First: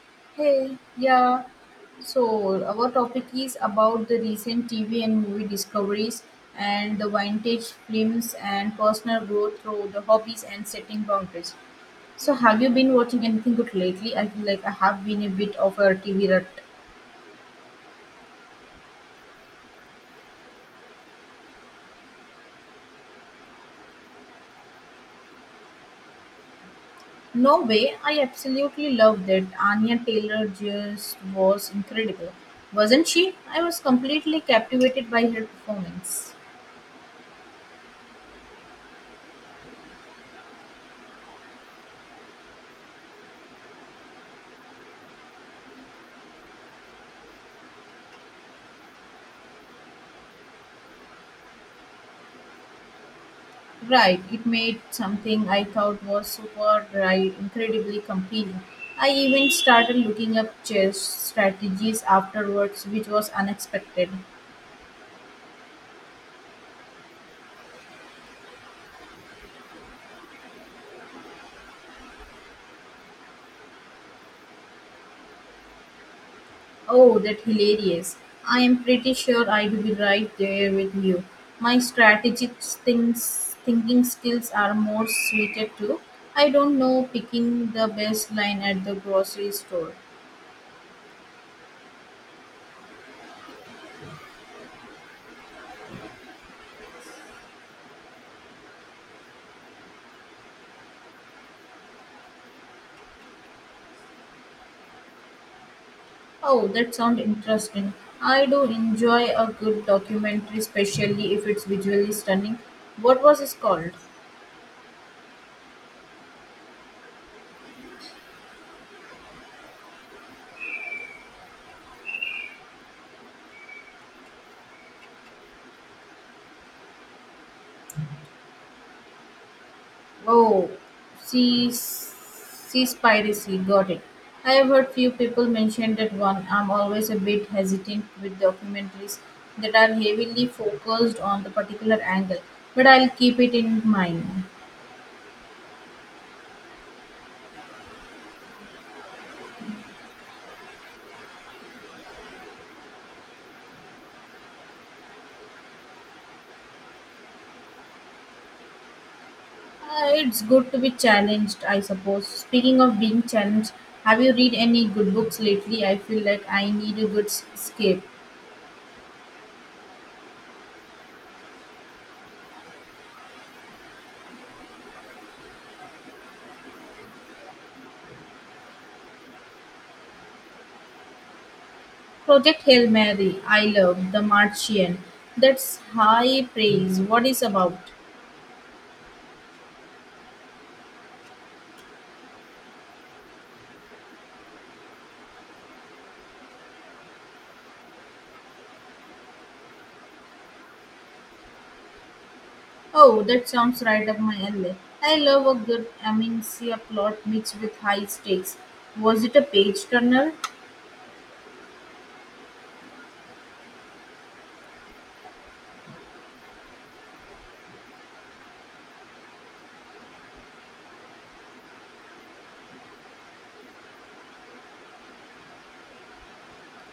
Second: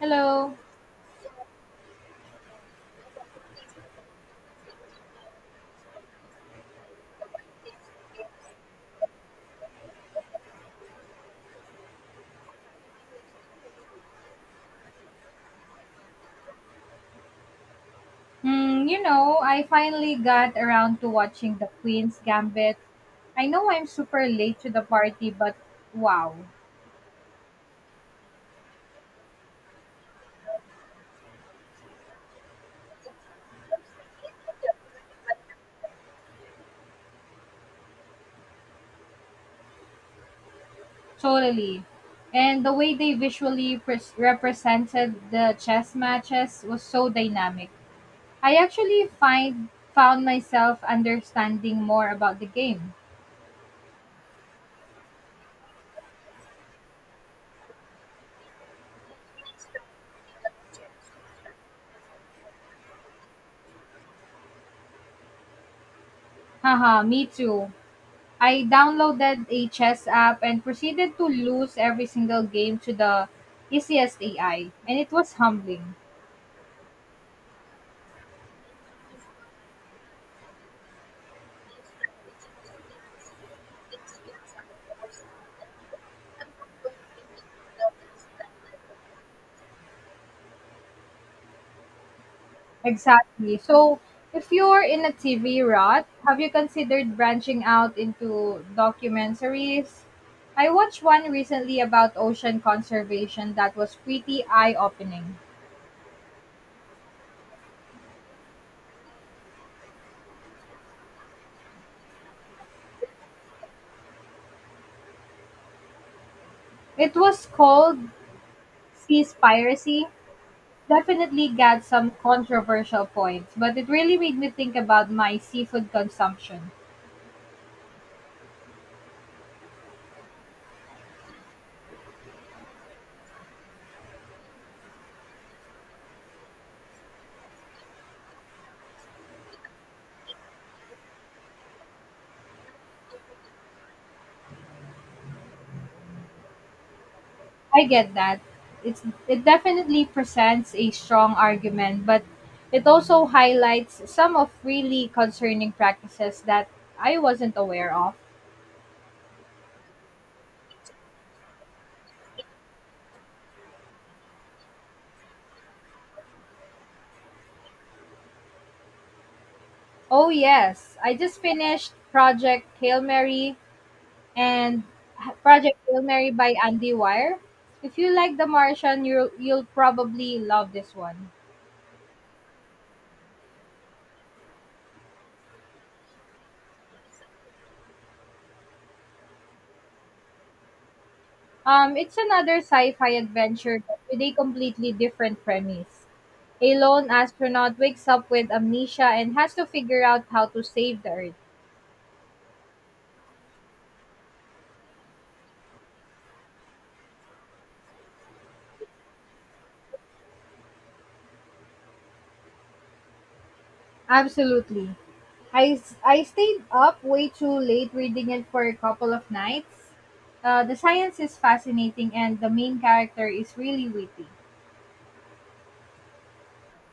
Hello. Hey, yeah. So our topic is about the recent TV and movie discoveries and the vintage films and personal growth through the hobbies and setting boundaries. So have you been watching anything good lately? I feel like I have been a bit of a TV rut. Hmm, I finally got around to watching The Queen's Gambit. I know I'm super late to the party, but wow, No way, I absolutely loved it. Anya Taylor just was incredible. Wasn't she? I was completely captivated by her performance. totally. And the way they visually pres represented the chess matches was so dynamic. I actually find found myself understanding more about the game. Right, it made something I thought was super right incredibly compelling. I even started looking up chess strategies afterwards, which was unexpected. Haha, me too. I downloaded a chess app and proceeded to lose every single game to the easiest AI, and it was humbling. Oh, that hilarious. I am pretty sure I'd be right there with you. My strategic things, thinking skills are more suited to, I don't know, picking the best line at the grocery store. Exactly. So, if you're in a TV rut, have you considered branching out into documentaries? I watched one recently about ocean conservation that was pretty eye opening. Oh, that sounds interesting. I do enjoy a good documentary, especially if it's visually stunning. What was it called? It was called Seaspiracy. Definitely got some controversial points, but it really made me think about my seafood consumption. Oh, Sea Piracy. Got it. I have heard few people mention that one. I'm always a bit hesitant with documentaries that are heavily focused on the particular angle, but I'll keep it in mind. I get that. It's it definitely presents a strong argument, but it also highlights some of really concerning practices that I wasn't aware of. It's good to be challenged, I suppose. Speaking of being challenged, have you read any good books lately? I feel like I need a escape. Oh yes, I just finished and Project Hail Mary by Andy Weir. If you like The Martian, you'll probably love this one. Project Hail Mary, I love The Martian. That's high praise. What is about? It's another sci-fi adventure but with a completely different premise. A lone astronaut wakes up with amnesia and has to figure out how to save the Earth. Oh, that sounds right up my alley. I love a good amencia plot mixed with high stakes. Was it a page turner? Absolutely. I stayed up way too late reading it for a couple of nights. The science is fascinating and the main character is really witty.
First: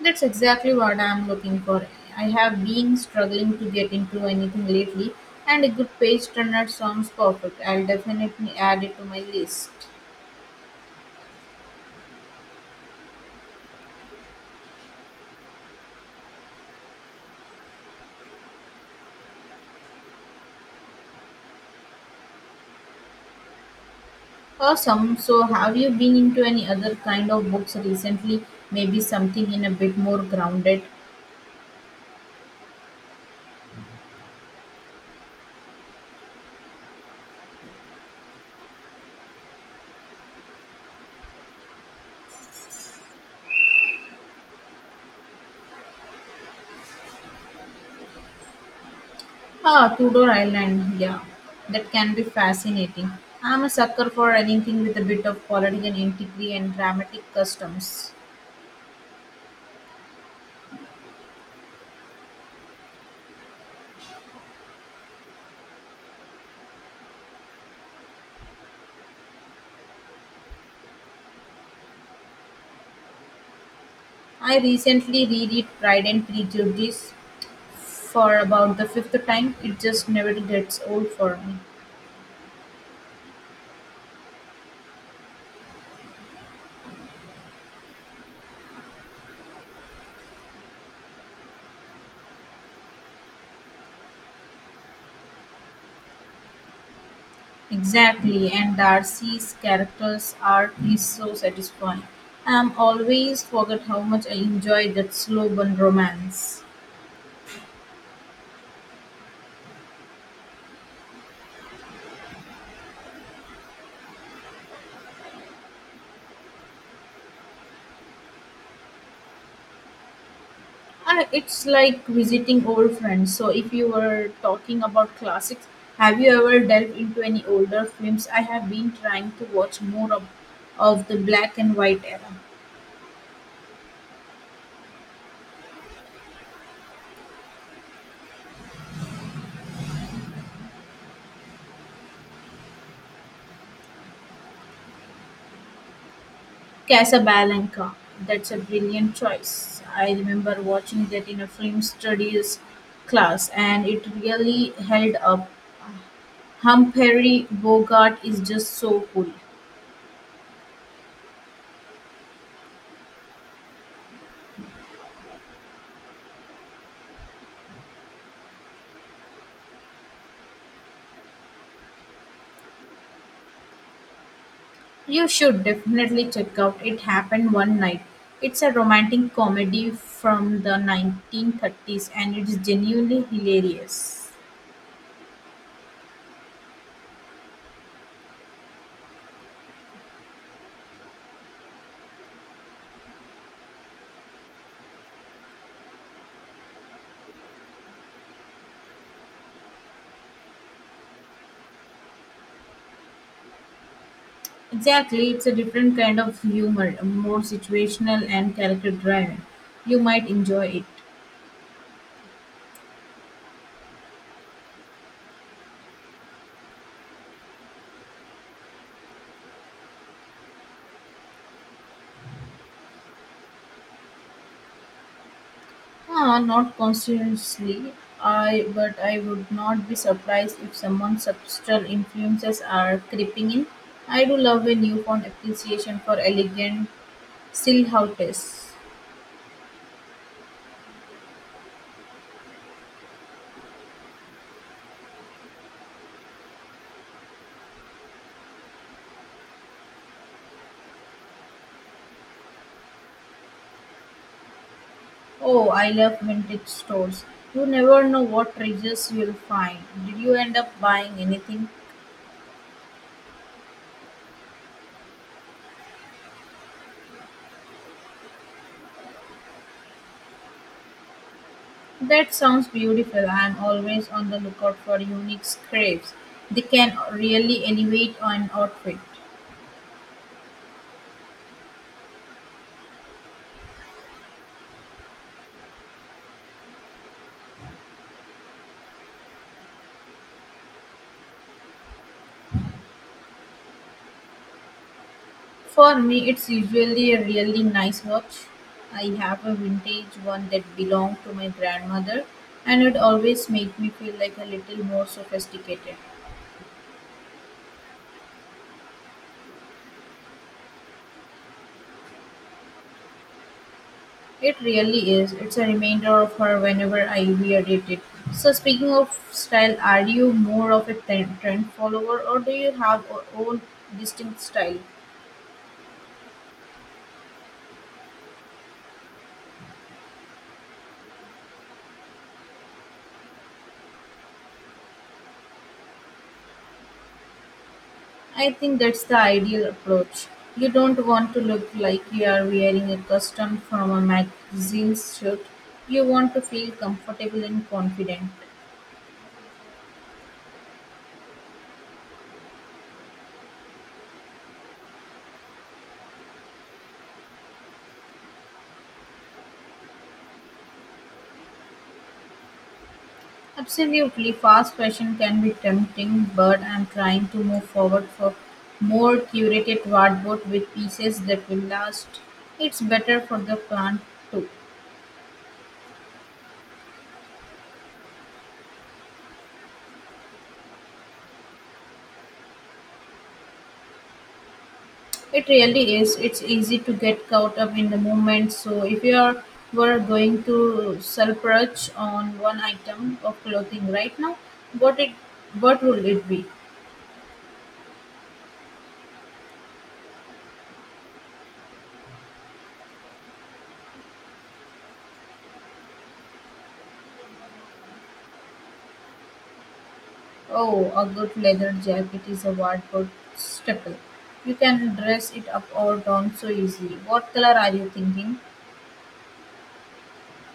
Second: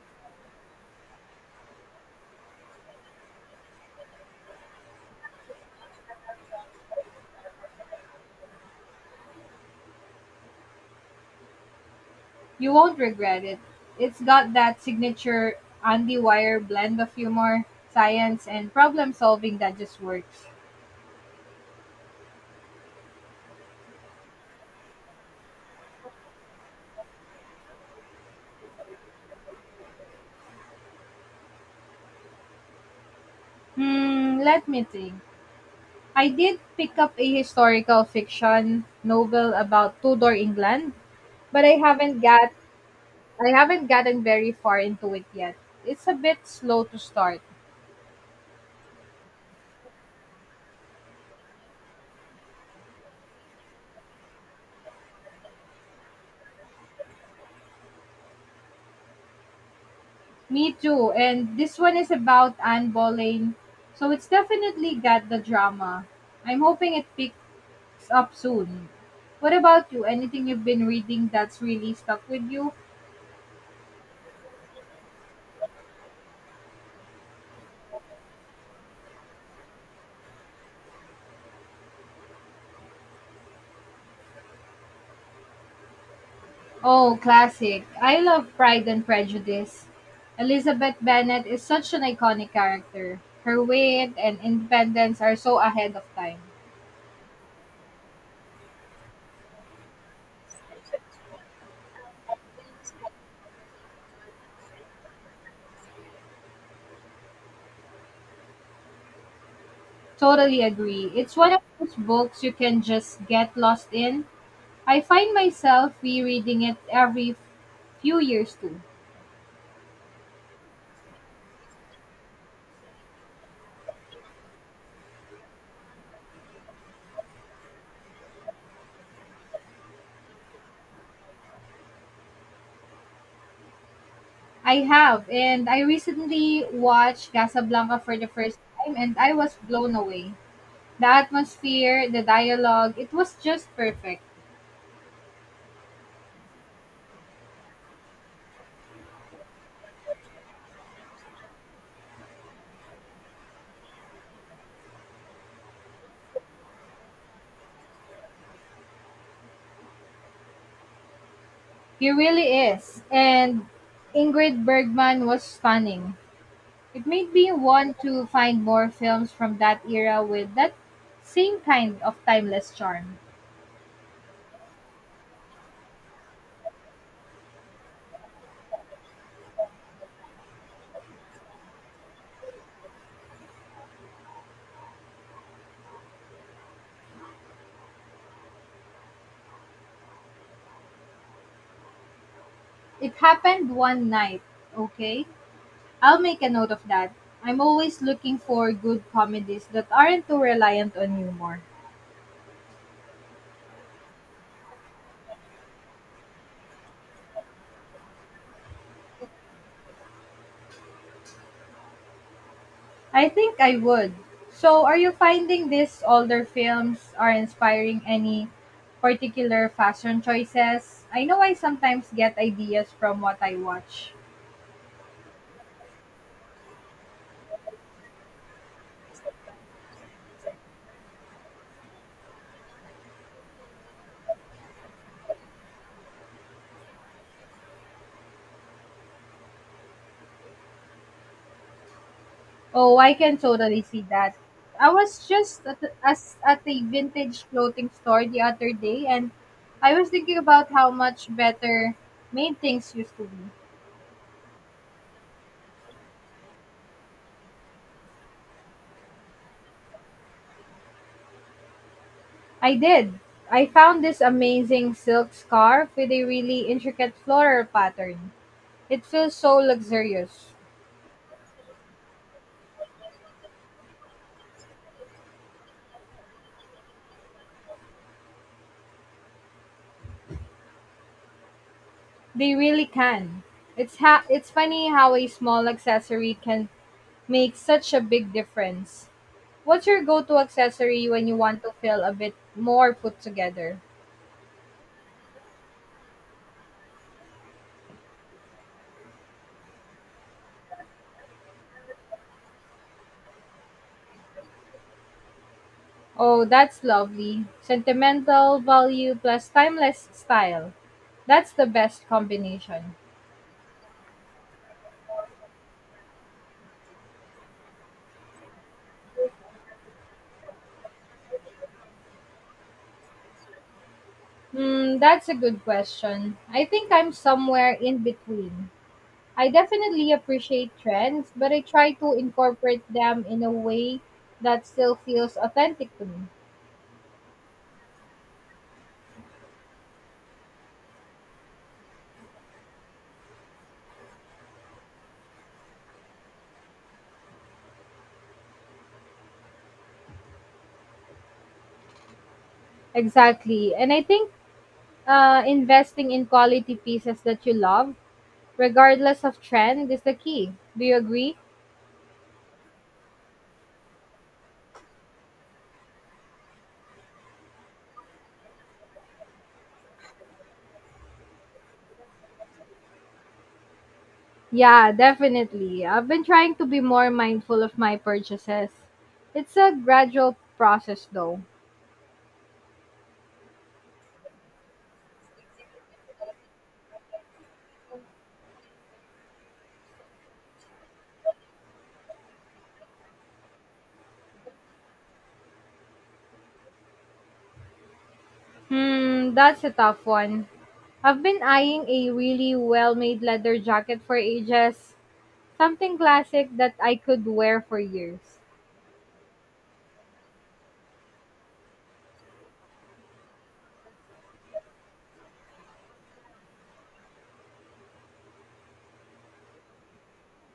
That's exactly what I'm looking for. I have been struggling to get into anything lately, and a good page turner sounds perfect. I'll definitely add it to my list. You won't regret it. It's got that signature Andy Wire blend of humor, science, and problem solving that just works. Awesome. So, have you been into any other kind of books recently? Maybe something in a bit more grounded? Hmm, let me think. I did pick up a historical fiction novel about Tudor England, but I haven't gotten very far into it yet. It's a bit slow to start. Ah, Tudor Island. Yeah, that can be fascinating. I'm a sucker for anything with a bit of political intrigue and dramatic customs. Me too. And this one is about Anne Boleyn, so it's definitely got the drama. I'm hoping it picks up soon. What about you? Anything you've been reading that's really stuck with you? I recently reread Pride and Prejudice for about the fifth time. "It just never gets old for me." Oh, classic. I love Pride and Prejudice. Elizabeth Bennet is such an iconic character. Her wit and independence are so ahead of time. Exactly, and Darcy's character's arc is so satisfying. I'm always forget how much I enjoy that slow burn romance. Totally agree. It's one of those books you can just get lost in. I find myself rereading it every few years too. I, it's like visiting old friends. So, if you were talking about classics, have you ever delved into any older films? I have been trying to watch more of the black and white era. I have, and I recently watched Casablanca for the first time and I was blown away. The atmosphere, the dialogue, it was just perfect. Casablanca. That's a brilliant choice. I remember watching that in a film studies class, and it really held up. Humphrey Bogart is just so cool. He really is, and Ingrid Bergman was stunning. It made me want to find more films from that era with that same kind of timeless charm. You should definitely check out It Happened One Night. It's a romantic comedy from the 1930s and it's genuinely hilarious. It happened one night, okay? I'll make a note of that. I'm always looking for good comedies that aren't too reliant on humor. Exactly, it's a different kind of humor, more situational and character driven. You might enjoy it. I think I would. So, are you finding these older films are inspiring any particular fashion choices? I know I sometimes get ideas from what I watch. Ah, not consciously, I but I would not be surprised if someone's subtle influences are creeping in. I do love a newfound appreciation for elegant silhouettes. Oh, I can totally see that. I was just at a vintage clothing store the other day and I was thinking about how much better made things used to be. Oh, I love vintage stores. You never know what treasures you'll find. Did you end up buying anything? I did. I found this amazing silk scarf with a really intricate floral pattern. It feels so luxurious. That sounds beautiful. I'm always on the lookout for unique scrapes. They can really elevate an outfit. They really can. It's funny how a small accessory can make such a big difference. What's your go-to accessory when you want to feel a bit more put together? For me, it's usually a really nice watch. I have a vintage one that belonged to my grandmother, and it always made me feel like a little more sophisticated. Oh, that's lovely. Sentimental value plus timeless style. That's the best combination. It really is. It's a reminder of her whenever I wear it. So, speaking of style, are you more of a trend follower or do you have your own distinct style? Hmm, that's a good question. I think I'm somewhere in between. I definitely appreciate trends, but I try to incorporate them in a way that still feels authentic to me. I think that's the ideal approach. You don't want to look like you are wearing a custom from a magazine shoot. You want to feel comfortable and confident. Exactly. And I think investing in quality pieces that you love, regardless of trend, is the key. Do you agree? Absolutely, fast fashion can be tempting, but I'm trying to move forward for more curated wardrobe with pieces that will last. It's better for the plant too. Yeah, definitely. I've been trying to be more mindful of my purchases. It's a gradual process, though. It really is. It's easy to get caught up in the moment. So, if you are, were going to surplus on one item of clothing right now, what it what would it be? Hmm, that's a tough one. I've been eyeing a really well made leather jacket for ages, something classic that I could wear for years. Oh, a good leather jacket is a wardrobe staple. You can dress it up or down so easily. What color are you thinking?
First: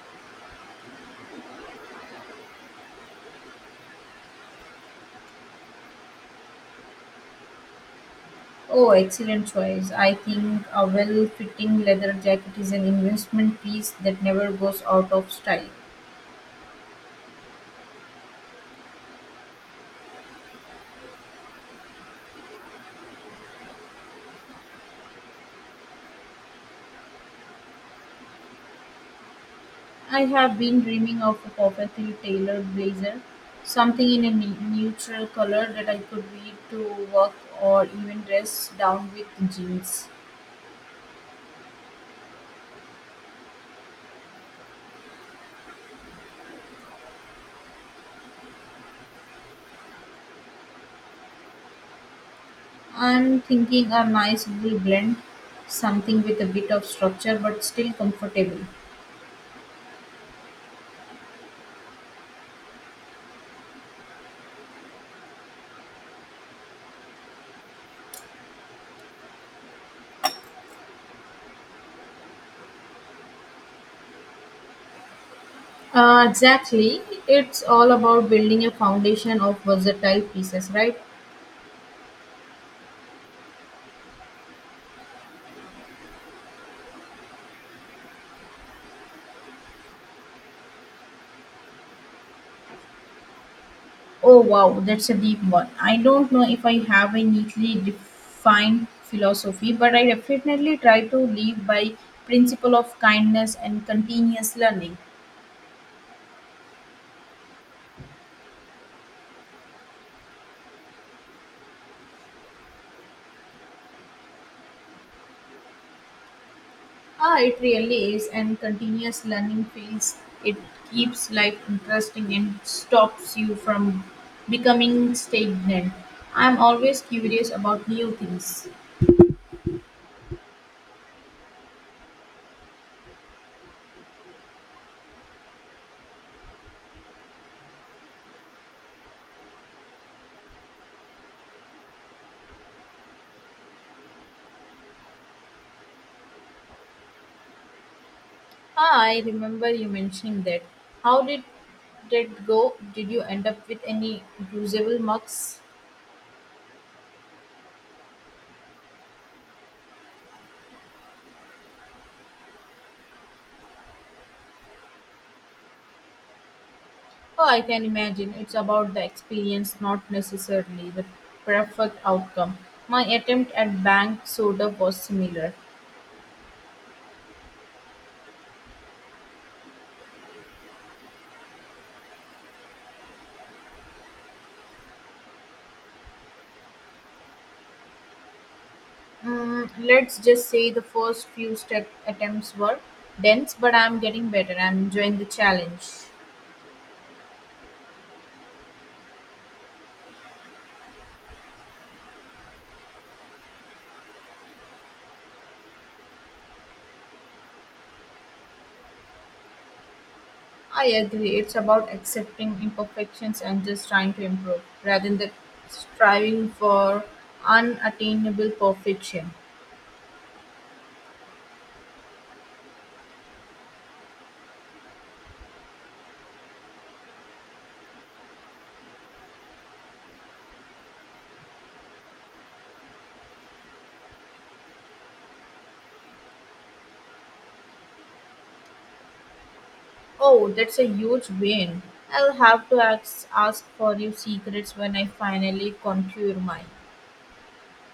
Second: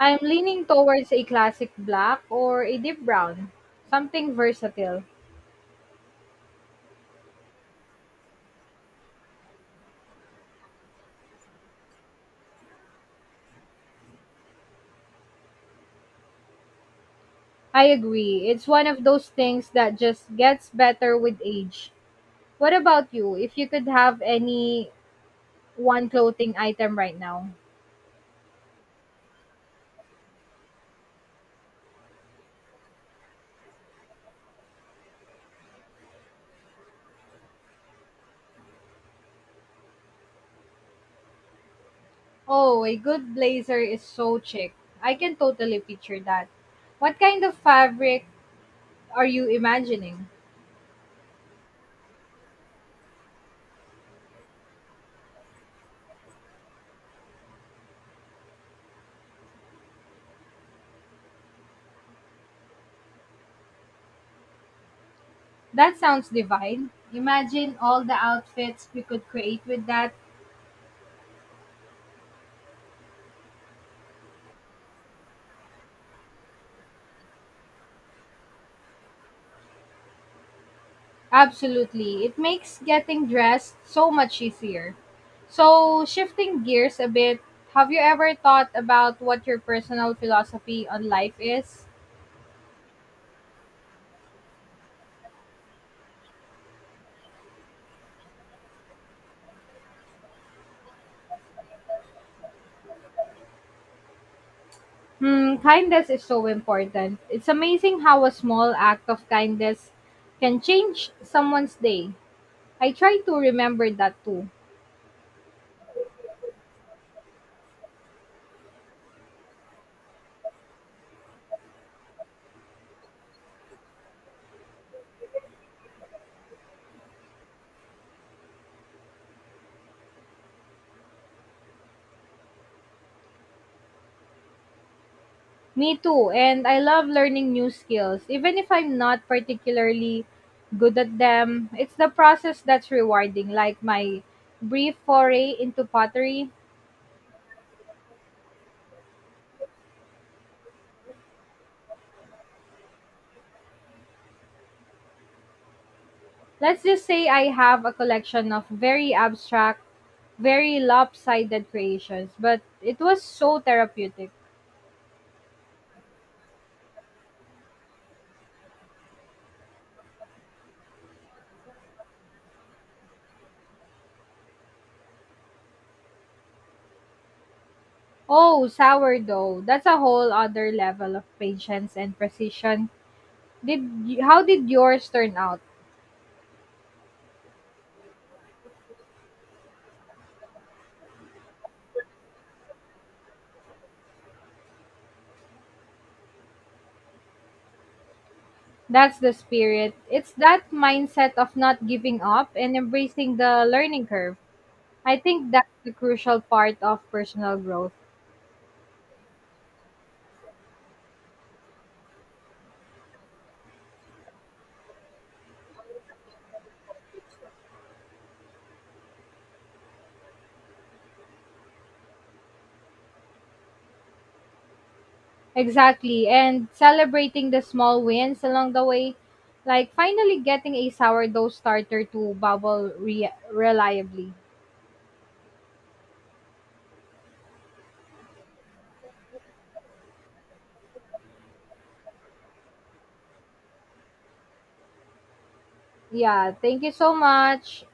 I'm leaning towards a classic black or a deep brown. Something versatile. Oh, excellent choice. I think a well fitting leather jacket is an investment piece that never goes out of style. I agree. It's one of those things that just gets better with age. What about you? If you could have any one clothing item right now. I have been dreaming of a perfectly tailored blazer, something in a neutral color that I could wear to work or even dress down with jeans. Oh, a good blazer is so chic. I can totally picture that. What kind of fabric are you imagining? I'm thinking a nice wool blend, something with a bit of structure but still comfortable. That sounds divine. Imagine all the outfits we could create with that. Exactly, it's all about building a foundation of versatile pieces, right? Absolutely. It makes getting dressed so much easier. So, shifting gears a bit, have you ever thought about what your personal philosophy on life is? Oh wow, that's a deep one. I don't know if I have a neatly defined philosophy, but I definitely try to live by principle of kindness and continuous learning. Hmm, kindness is so important. It's amazing how a small act of kindness can change someone's day. I try to remember that too. Ah, it really is, and continuous learning feels it keeps life interesting and stops you from becoming stagnant. I'm always curious about new things. Me too, and I love learning new skills. Even if I'm not particularly good at them, it's the process that's rewarding, like my brief foray into pottery. Ah, I remember you mentioning that. How did that go? Did you end up with any usable mugs? Let's just say I have a collection of very abstract, very lopsided creations, but it was so therapeutic. Oh, I can imagine. It's about the experience, not necessarily the perfect outcome. My attempt at bank soda was similar. Oh, sourdough. That's a whole other level of patience and precision. How did yours turn out? Let's just say the first few step attempts were dense, but I'm getting better. I'm enjoying the challenge. That's the spirit. It's that mindset of not giving up and embracing the learning curve. I think that's the crucial part of personal growth. I agree. It's about accepting imperfections and just trying to improve rather than striving for unattainable perfection. Exactly. And celebrating the small wins along the way, like finally getting a sourdough starter to reliably. Oh, that's a huge win. I'll have to ask for your secrets when I finally conquer Yeah, mine. thank you so much.